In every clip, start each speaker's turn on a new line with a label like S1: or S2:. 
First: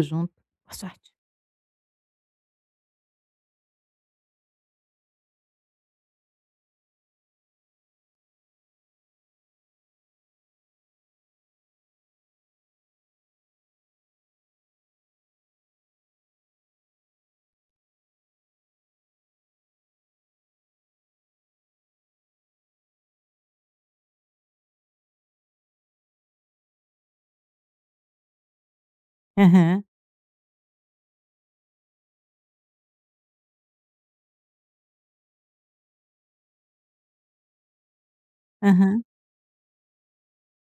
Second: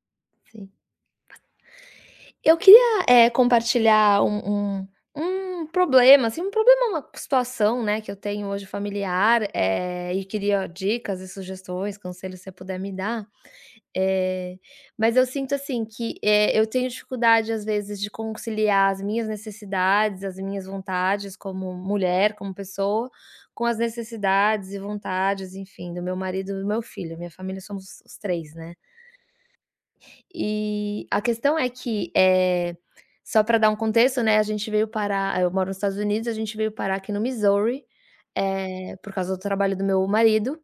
S1: Tudo junto.
S2: Sim.
S1: Boa sorte.
S2: Eu queria, compartilhar um problema, assim, um problema, uma situação, né, que eu tenho hoje familiar, e queria dicas e sugestões, conselhos, se você puder me dar. Eh, mas eu sinto, assim, que, eu tenho dificuldade, às vezes, de conciliar as minhas necessidades, as minhas vontades como mulher, como pessoa, com as necessidades e vontades, enfim, do meu marido e do meu filho. Minha família somos os 3, né.
S1: Aham,
S2: E a questão é que, só para dar um contexto, né, a gente veio parar, eu moro nos Estados Unidos, a gente veio parar aqui no Missouri,
S1: aham,
S2: por causa do trabalho do meu marido,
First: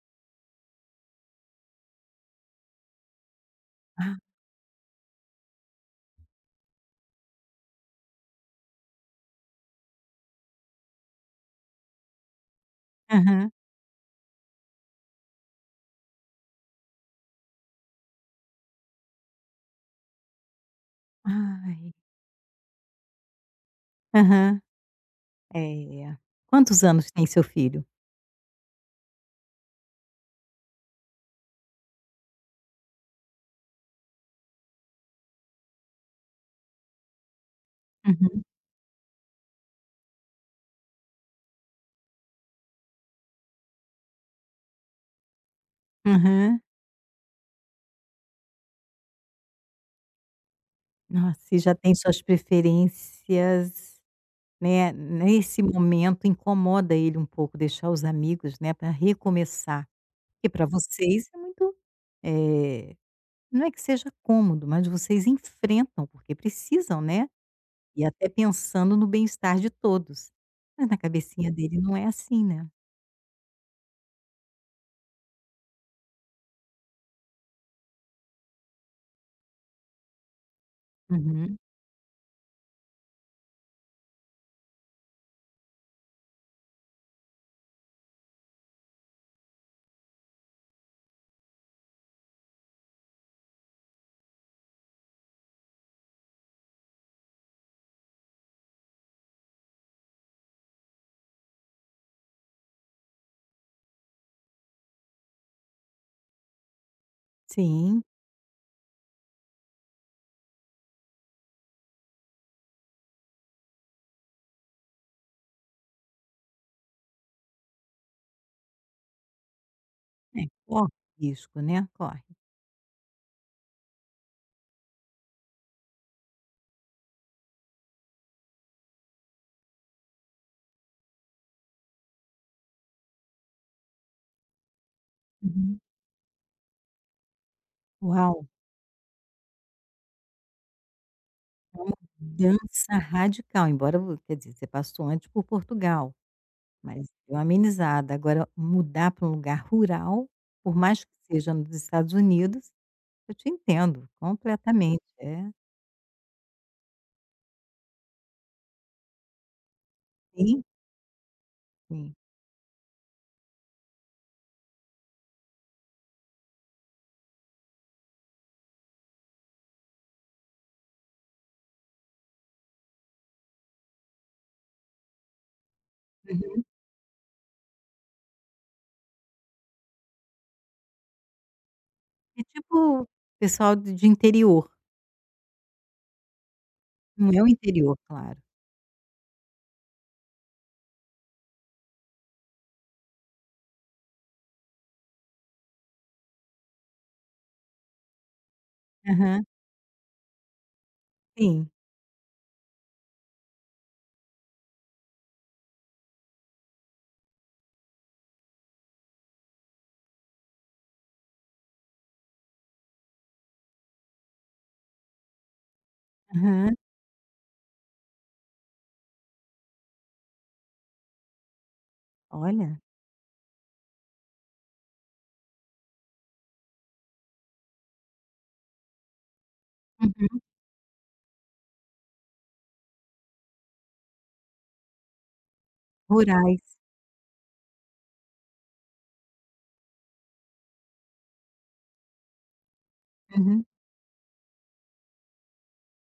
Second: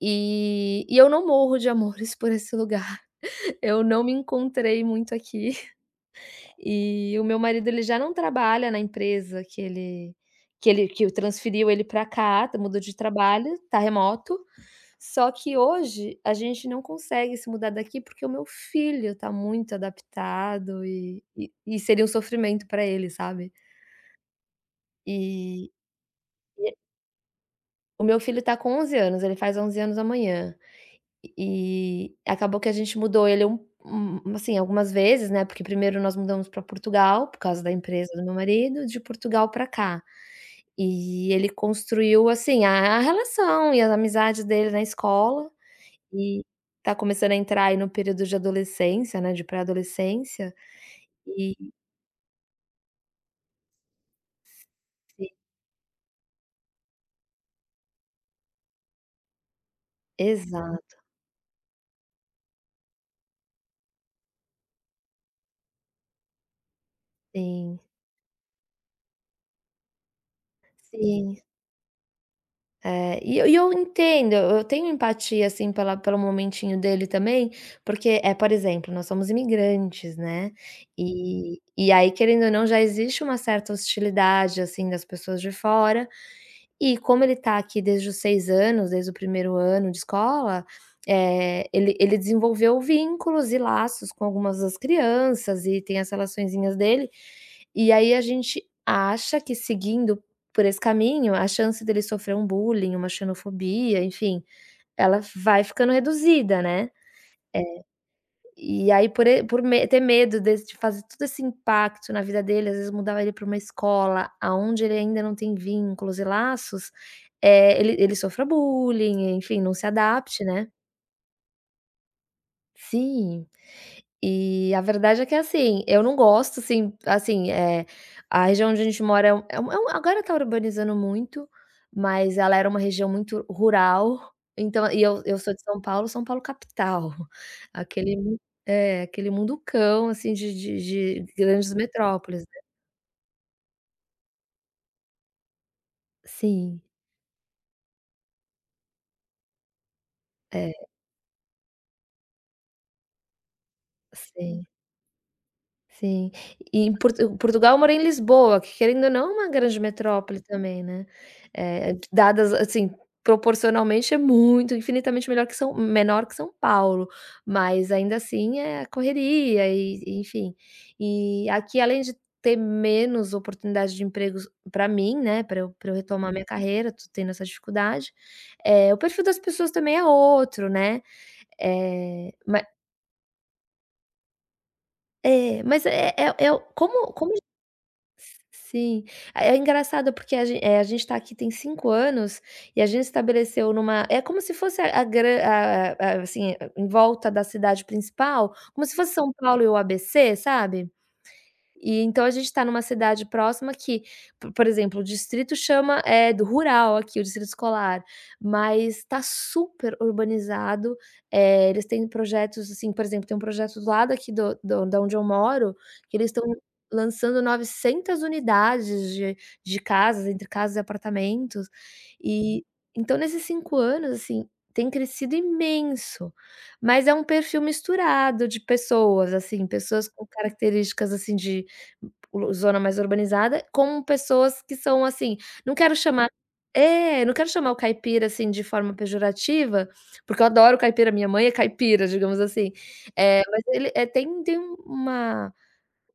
S2: e eu não morro de amores por esse lugar. Eu não me
S1: ah,
S2: encontrei muito aqui. E o meu marido, ele já não trabalha na empresa que o transferiu ele para cá, mudou de trabalho,
S1: aham.
S2: tá remoto. Só que hoje a gente não consegue se mudar daqui, porque o meu filho tá muito adaptado e
S1: Ai.
S2: seria um sofrimento para ele, sabe.
S1: Aham.
S2: E
S1: É. Quantos anos tem seu filho?
S2: o meu filho tá com 11 anos, ele faz 11 anos amanhã. E acabou que a gente mudou ele um assim, algumas vezes, né, porque primeiro nós mudamos para Portugal, por causa da empresa do meu
S1: Uhum.
S2: marido, de Portugal para cá. E ele construiu, assim, a relação e as amizades dele na escola, e
S1: Aham.
S2: tá começando a entrar aí no período de adolescência, né, de pré-adolescência,
S1: Nossa.
S2: e
S1: Se já tem suas preferências, né,
S2: sim,
S1: nesse momento incomoda ele um pouco deixar os amigos, né, para recomeçar. Porque para
S2: exato,
S1: vocês é muito, eh, não é que seja cômodo, mas vocês enfrentam, porque precisam, né,
S2: sim,
S1: e até pensando no bem-estar de todos. Mas na
S2: sim.
S1: cabecinha dele não é assim, né?
S2: É, e eu entendo, eu tenho empatia, assim, pela pelo momentinho dele também, porque, é por exemplo, nós somos imigrantes, né,
S1: Uhum.
S2: e aí, querendo ou não, já existe uma certa hostilidade, assim, das pessoas de fora, e como ele está aqui desde os 6 anos, desde o primeiro ano de escola, ele desenvolveu vínculos e laços com algumas das crianças e tem as relaçõezinhas dele. E aí a gente acha que, seguindo por esse caminho, a chance dele sofrer um bullying, uma xenofobia, enfim, ela vai ficando reduzida, né.
S1: Sim.
S2: E aí por me ter medo desse, de fazer todo esse impacto na vida dele, às vezes mudava ele para uma escola aonde ele ainda não tem vínculos e laços, ele sofra bullying, enfim, não se
S1: É.
S2: adapte, né.
S1: Corre risco, né, corre.
S2: Sim. E a verdade é que, assim, eu não gosto, assim assim, é a região onde a gente mora é um, agora tá urbanizando muito, mas ela era uma região muito rural, então, e eu sou de
S1: Uhum.
S2: São Paulo, São Paulo capital, aquele mu
S1: Uau,
S2: aquele munducão, assim, de grandes
S1: é uma
S2: metrópoles, né.
S1: mudança radical, embora vo quer dizer, você passou antes por Portugal,
S2: Sim,
S1: mas deu uma amenizada. Agora mudar para um lugar rural,
S2: é,
S1: por mais que seja nos Estados Unidos, eu te entendo
S2: sim.
S1: completamente. É,
S2: Sim. E em Portugal eu morei em Lisboa, que, querendo ou não, é uma grande metrópole
S1: sim,
S2: também, né. Eh,
S1: sim.
S2: dadas assim, proporcionalmente, é muito, infinitamente melhor que São, menor que São Paulo, mas ainda assim é correria e enfim. E aqui, além de ter menos oportunidade de empregos para mim, né, para eu retomar minha
S1: Uhum.
S2: carreira, tô tendo essa dificuldade, é o perfil das pessoas também é outro, né. é
S1: É
S2: ma
S1: tipo pessoal de interior,
S2: mas é o como
S1: não
S2: como
S1: é o interior, claro.
S2: Sim. É engraçado porque a gente tá aqui tem 5 anos e a gente estabeleceu numa, é como se fosse a gran a assim, em volta da cidade principal, como se fosse São
S1: Aham,
S2: Paulo e o ABC, sabe?
S1: sim.
S2: E então a gente está numa cidade próxima que, po por exemplo, o distrito chama, é do rural aqui, o distrito escolar, mas está super urbanizado, eles têm projetos, assim, por exemplo, tem um projeto do lado aqui do do da onde eu moro, que eles estão
S1: Aham.
S2: lançando 900 unidades de de casas, entre casas e apartamentos. E
S1: Olha.
S2: então, nesses 5 anos, assim, tem crescido imenso, mas é um perfil misturado de pessoas, assim, pessoas com
S1: Uhum.
S2: características, assim, de o zona mais urbanizada, com pessoas que são assim, não quero chamar
S1: Rurais.
S2: não quero chamar o caipira, assim, de forma pejorativa, porque eu adoro caipira, minha mãe é caipira, digamos assim. Mas
S1: Uhum.
S2: ele, tem uma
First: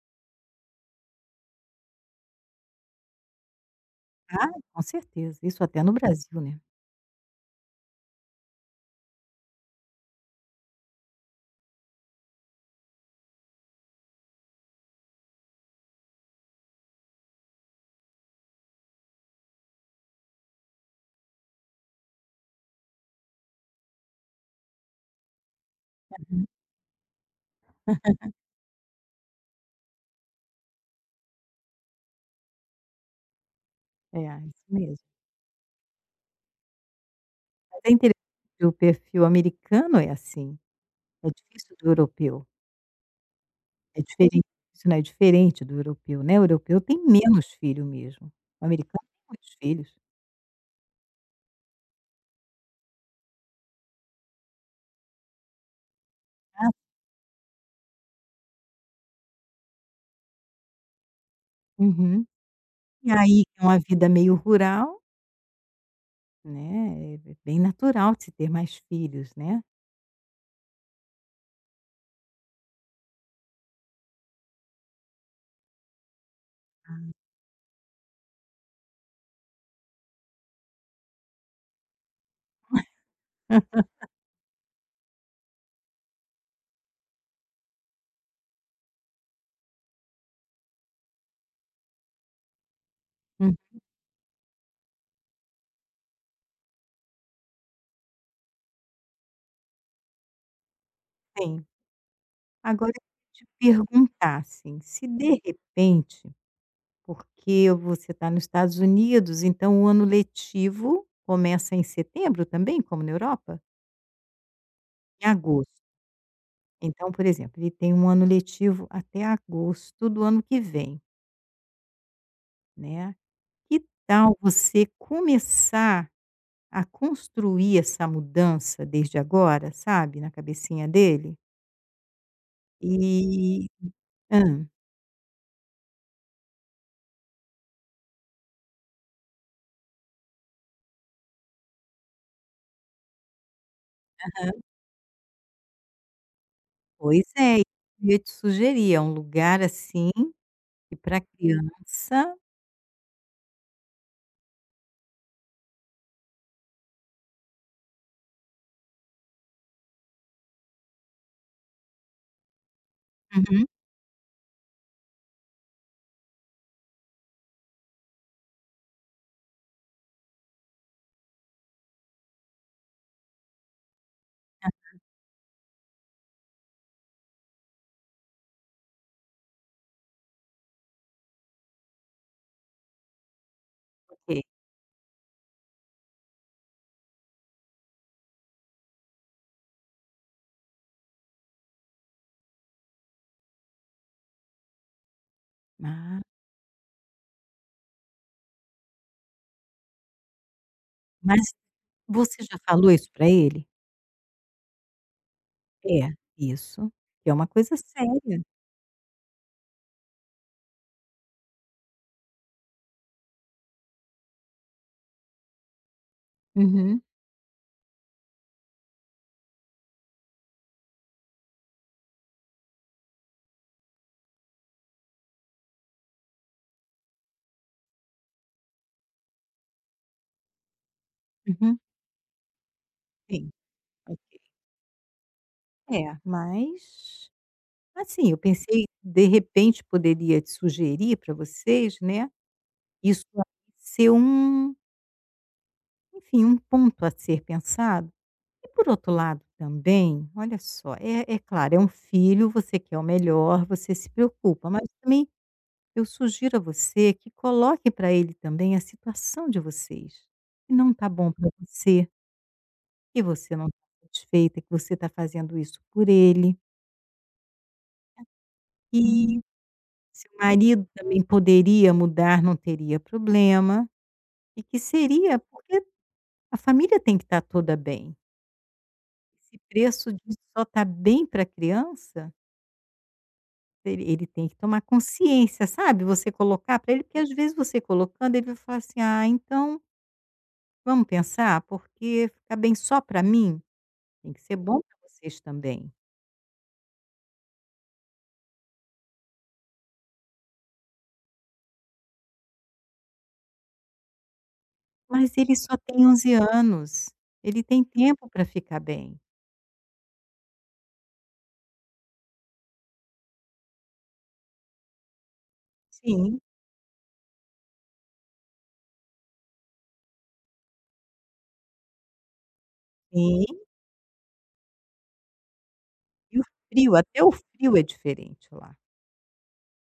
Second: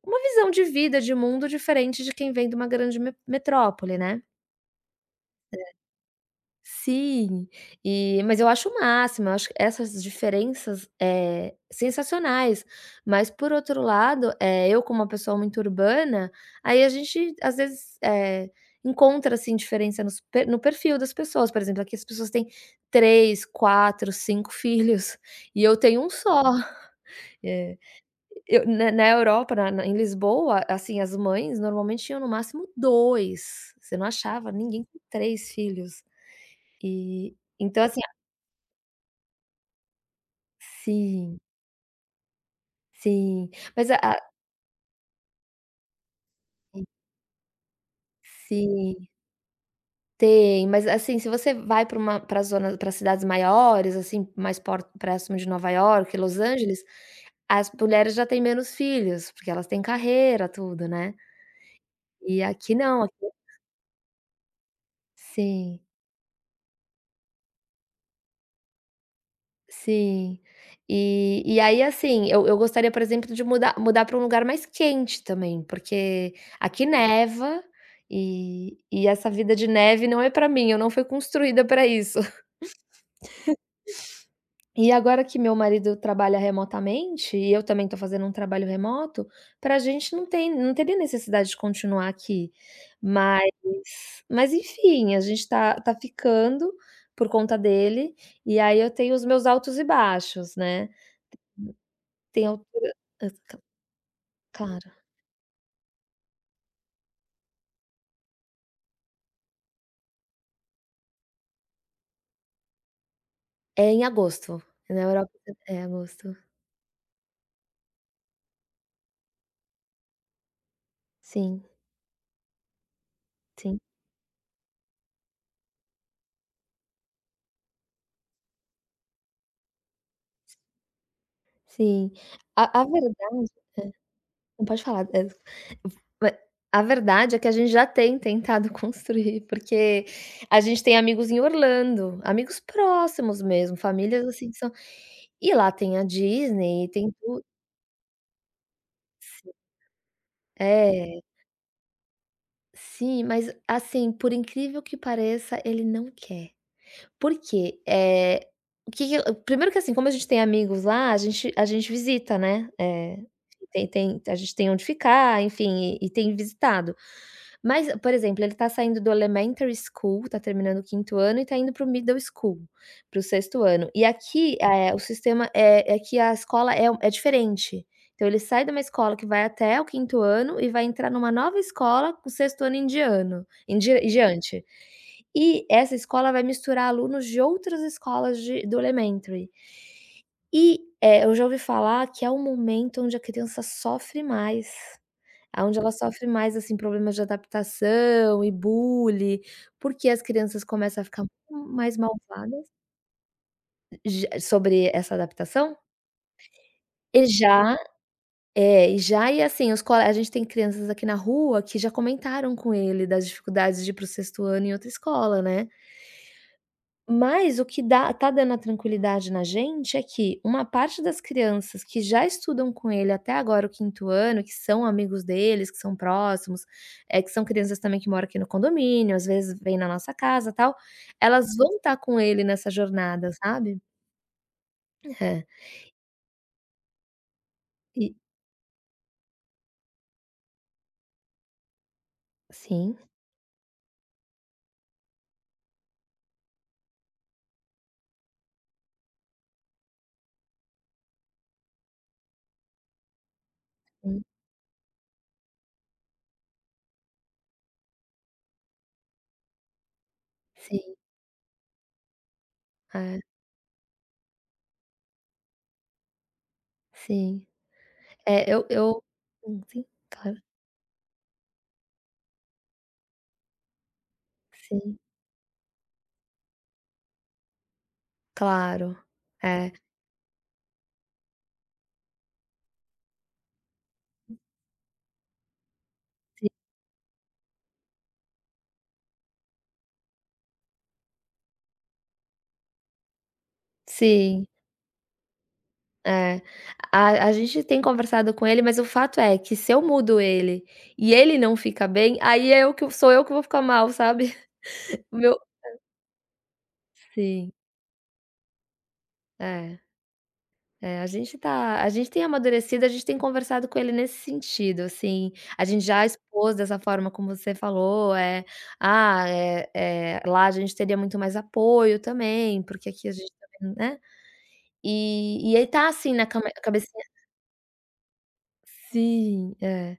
S2: uma visão de vida, de mundo diferente de quem vem de uma grande me metrópole, né.
S1: Ah, com certeza, isso até no Brasil, né.
S2: Sim, mas eu acho o máximo, eu acho essas diferenças, é, sensacionais, mas por outro lado, eu, como uma pessoa muito urbana, aí a gente às vezes, encontra, assim, diferença nos per no perfil das pessoas, por exemplo, aqui as pessoas têm três, quatro, 5 filhos, e eu tenho um só.
S1: Uhum.
S2: Eu na Europa, na na em Lisboa, assim, as mães normalmente tinham no máximo 2. Você não
S1: É,
S2: achava
S1: isso
S2: ninguém com
S1: mesmo.
S2: 3 filhos. E
S1: Mas
S2: então
S1: é
S2: assim
S1: interessante que o perfil americano é assim, é
S2: sim,
S1: difícil do europeu,
S2: sim, mas a
S1: é
S2: a
S1: diferente, isso não é diferente do europeu, né, o europeu tem menos filho mesmo, o americano
S2: sim,
S1: tem muitos filhos.
S2: tem, mas assim, se você vai para uma pra zona pra cidades maiores, assim, mais por próximo de Nova Iorque, Los
S1: Ah,
S2: Angeles, as mulheres já têm menos filhos, porque elas têm carreira, tudo, né.
S1: uhum.
S2: E aqui não,
S1: E
S2: aqui
S1: aí é uma vida meio rural,
S2: sim.
S1: né, é bem natural de se ter mais filhos, né.
S2: Sim. E aí, assim, eu gostaria, por exemplo, de mudar para um lugar mais quente também, porque aqui neva e essa vida de neve não é para mim, eu não fui construída para isso. E agora que meu marido trabalha remotamente e eu também estou fazendo um trabalho remoto, para a gente não teria necessidade de continuar aqui. Mas
S1: Hum.
S2: mas enfim, a gente tá ficando por conta dele, e aí eu tenho os meus altos e baixos, né.
S1: Tem.
S2: Tem altura,
S1: Agora eu
S2: cl
S1: queria te perguntar, assim,
S2: claro.
S1: se de repente porque você está nos Estados Unidos, então o ano letivo começa em setembro também, como na Europa?
S2: É em agosto, na
S1: Em
S2: Europa
S1: agosto.
S2: é agosto.
S1: Então, por exemplo, ele tem um ano letivo até agosto do ano que vem,
S2: Sim,
S1: né.
S2: sim,
S1: Que tal você começar a construir essa mudança desde agora, sabe, na cabecinha dele?
S2: sim. A verdade.
S1: E hã.
S2: Não, pode falar. Eh, Ma a verdade é que a gente já tem tentado construir, porque a gente tem amigos em Orlando, amigos próximos mesmo, famílias, assim, que são, e lá tem a Disney e tem
S1: Pois
S2: tudo.
S1: é, eu ia te sugerir, é um lugar, assim, que
S2: É,
S1: pra criança
S2: sim, mas, assim, por incrível que pareça, ele não quer. Porque, o que que primeiro que, assim, como a gente tem amigos lá, a gente visita, né,
S1: uhum.
S2: tem tem a gente tem onde ficar, enfim, e tem visitado. Mas, por exemplo, ele tá saindo do elementary school, tá terminando o quinto ano e tá indo para o middle school, para o sexto ano. E aqui, o sistema é que a escola é diferente. Então ele sai de uma escola que vai até o quinto ano e vai entrar numa nova escola com o sexto ano em diano em dia em
S1: Ok.
S2: diante. E essa escola vai misturar alunos de outras escolas de do elementary. E, eu já ouvi falar que é o momento onde a criança sofre mais. Aonde ela
S1: Ah,
S2: sofre mais, assim, problemas de adaptação e bullying, porque as crianças começam a ficar
S1: mas
S2: mais
S1: você já
S2: malvadas.
S1: falou isso pra ele?
S2: Já, sobre essa adaptação?
S1: É, isso.
S2: E
S1: É uma
S2: já,
S1: coisa séria.
S2: e já, e assim, os cole a gente tem crianças aqui na rua que já comentaram com ele das dificuldades de ir para o sexto ano em outra escola, né.
S1: Uhum,
S2: Mas o que dá tá dando a tranquilidade na gente é que uma parte das crianças que já estudam com ele até agora, o quinto ano, que são amigos deles, que são próximos, que são crianças também que moram aqui no condomínio, às vezes vêm na nossa casa, tal, elas vão
S1: uhum.
S2: estar com ele nessa jornada,
S1: Sim,
S2: sabe.
S1: ok.
S2: É.
S1: É, mas,
S2: E
S1: assim, eu pensei, de repente, poderia te sugerir para vocês, né,
S2: sim,
S1: isso aí ser um, enfim, um ponto a ser pensado. E por outro lado também, olha só, é é claro, é um filho, você quer o melhor, você se
S2: sim,
S1: preocupa, mas também eu sugiro a você que coloque para ele também a situação de vocês, que não
S2: sim.
S1: está bom para você,
S2: É,
S1: que você não está satisfeita, que você está fazendo isso por ele,
S2: sim. É, eu
S1: que
S2: sim, sim,
S1: seu
S2: claro.
S1: marido também poderia mudar, não teria problema, e que
S2: Sim,
S1: seria porque a família tem que estar toda bem.
S2: claro.
S1: Esse
S2: É,
S1: preço de só estar bem para a criança, ele ele tem que tomar consciência, sabe? Você
S2: si
S1: colocar para ele, porque às vezes você colocando, ele vai falar assim: ah, então vamos pensar? Porque ficar bem só para mim, tem que
S2: sim.
S1: ser bom para vocês também.
S2: É, a gente tem conversado com ele, mas o fato é que, se eu mudo ele e ele não fica bem, aí é eu que vou ficar mal, sabe? O meu,
S1: Mas ele só tem 11 anos,
S2: sim,
S1: ele tem tempo para ficar bem.
S2: é, é, a gente tem amadurecido, a gente tem conversado com ele nesse sentido, assim, a gente já
S1: Sim,
S2: expôs dessa forma como você falou, lá a gente teria muito mais apoio também, porque aqui a gente
S1: sim,
S2: também, né. E ele tá assim na
S1: e o
S2: came
S1: frio,
S2: cabecinha
S1: até o frio é diferente lá.
S2: sim, é.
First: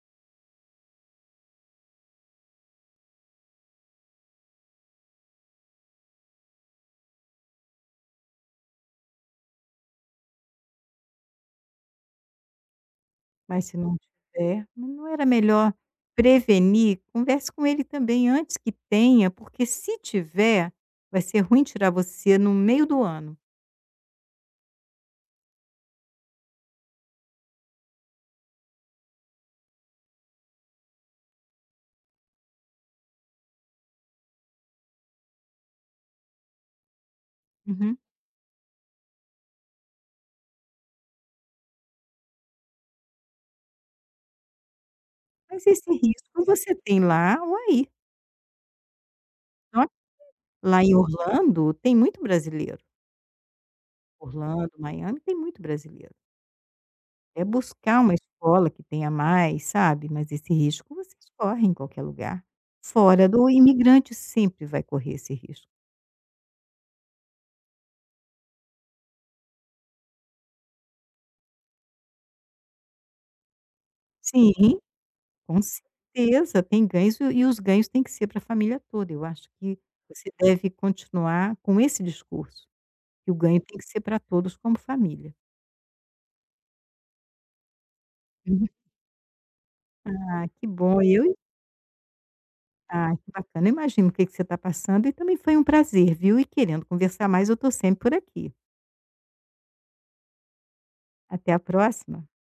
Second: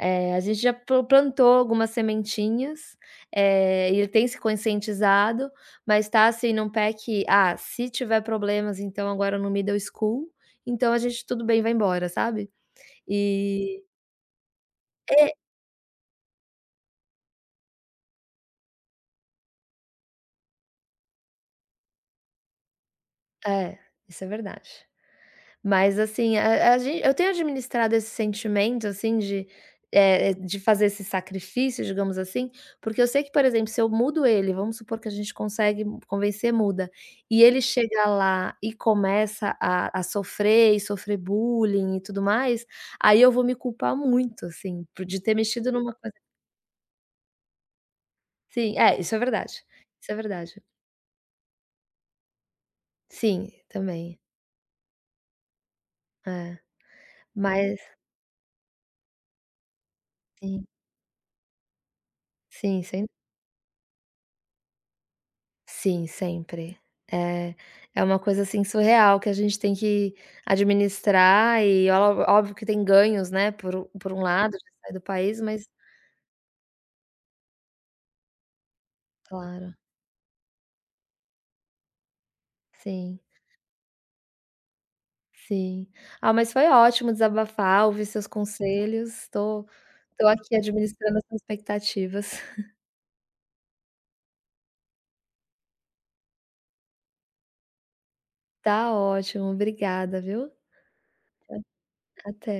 S2: A gente já plantou algumas sementinhas, e ele tem se conscientizado, mas tá, assim, num pé que: "Ah, se tiver problemas, então, agora no middle school, então a gente, tudo bem, vai embora", sabe.
S1: Mas se
S2: E
S1: não tiver, mas não era
S2: é,
S1: melhor prevenir? Converse com ele também antes que tenha, porque se tiver, vai ser ruim tirar você no meio do ano.
S2: é, isso é verdade. Mas assim, a gente eu tenho administrado esse sentimento, assim, de fazer esse sacrifício, digamos assim, porque eu sei que, por exemplo, se eu mudo ele, vamos supor que a gente consegue convencer, muda, e ele
S1: Uhum.
S2: chega lá e começa a sofrer e sofrer bullying e tudo mais, aí eu vou me culpar muito, assim, por de ter
S1: Mas
S2: mexido
S1: esse
S2: numa coisa,
S1: risco você tem lá ou aí.
S2: sim, é, isso é verdade,
S1: Ó,
S2: isso é verdade.
S1: lá em Orlando tem muito brasileiro.
S2: Sim, também.
S1: Orlando, Miami, tem muito brasileiro.
S2: É,
S1: É
S2: mas
S1: buscar uma escola que tenha mais, sabe, mas esse
S2: sim,
S1: risco vocês correm em qualquer lugar.
S2: sim, sem
S1: Fora do imigrante sempre vai correr esse risco.
S2: sim, sempre. É é uma coisa, assim, surreal que a gente tem que administrar, e ó óbvio que tem ganhos, né, por um lado,
S1: Sim,
S2: de sair do país,
S1: com
S2: mas
S1: certeza, tem ganhos e os ganhos têm que ser para a família toda. Eu acho
S2: claro.
S1: que você deve continuar com esse discurso,
S2: Sim,
S1: que o ganho tem que ser para todos como família.
S2: sim. Ah, mas foi ótimo desabafar, ouvir seus
S1: Uhum.
S2: conselhos, Estou tô tô
S1: Ah,
S2: aqui
S1: que bom,
S2: administrando as
S1: eu
S2: expectativas.
S1: ah, que bacana, eu imagino o que que você está passando e também foi um prazer, viu, e querendo conversar mais, eu estou sempre por aqui.
S2: Tá ótimo, obrigada, viu.
S1: Até a próxima.
S2: Até.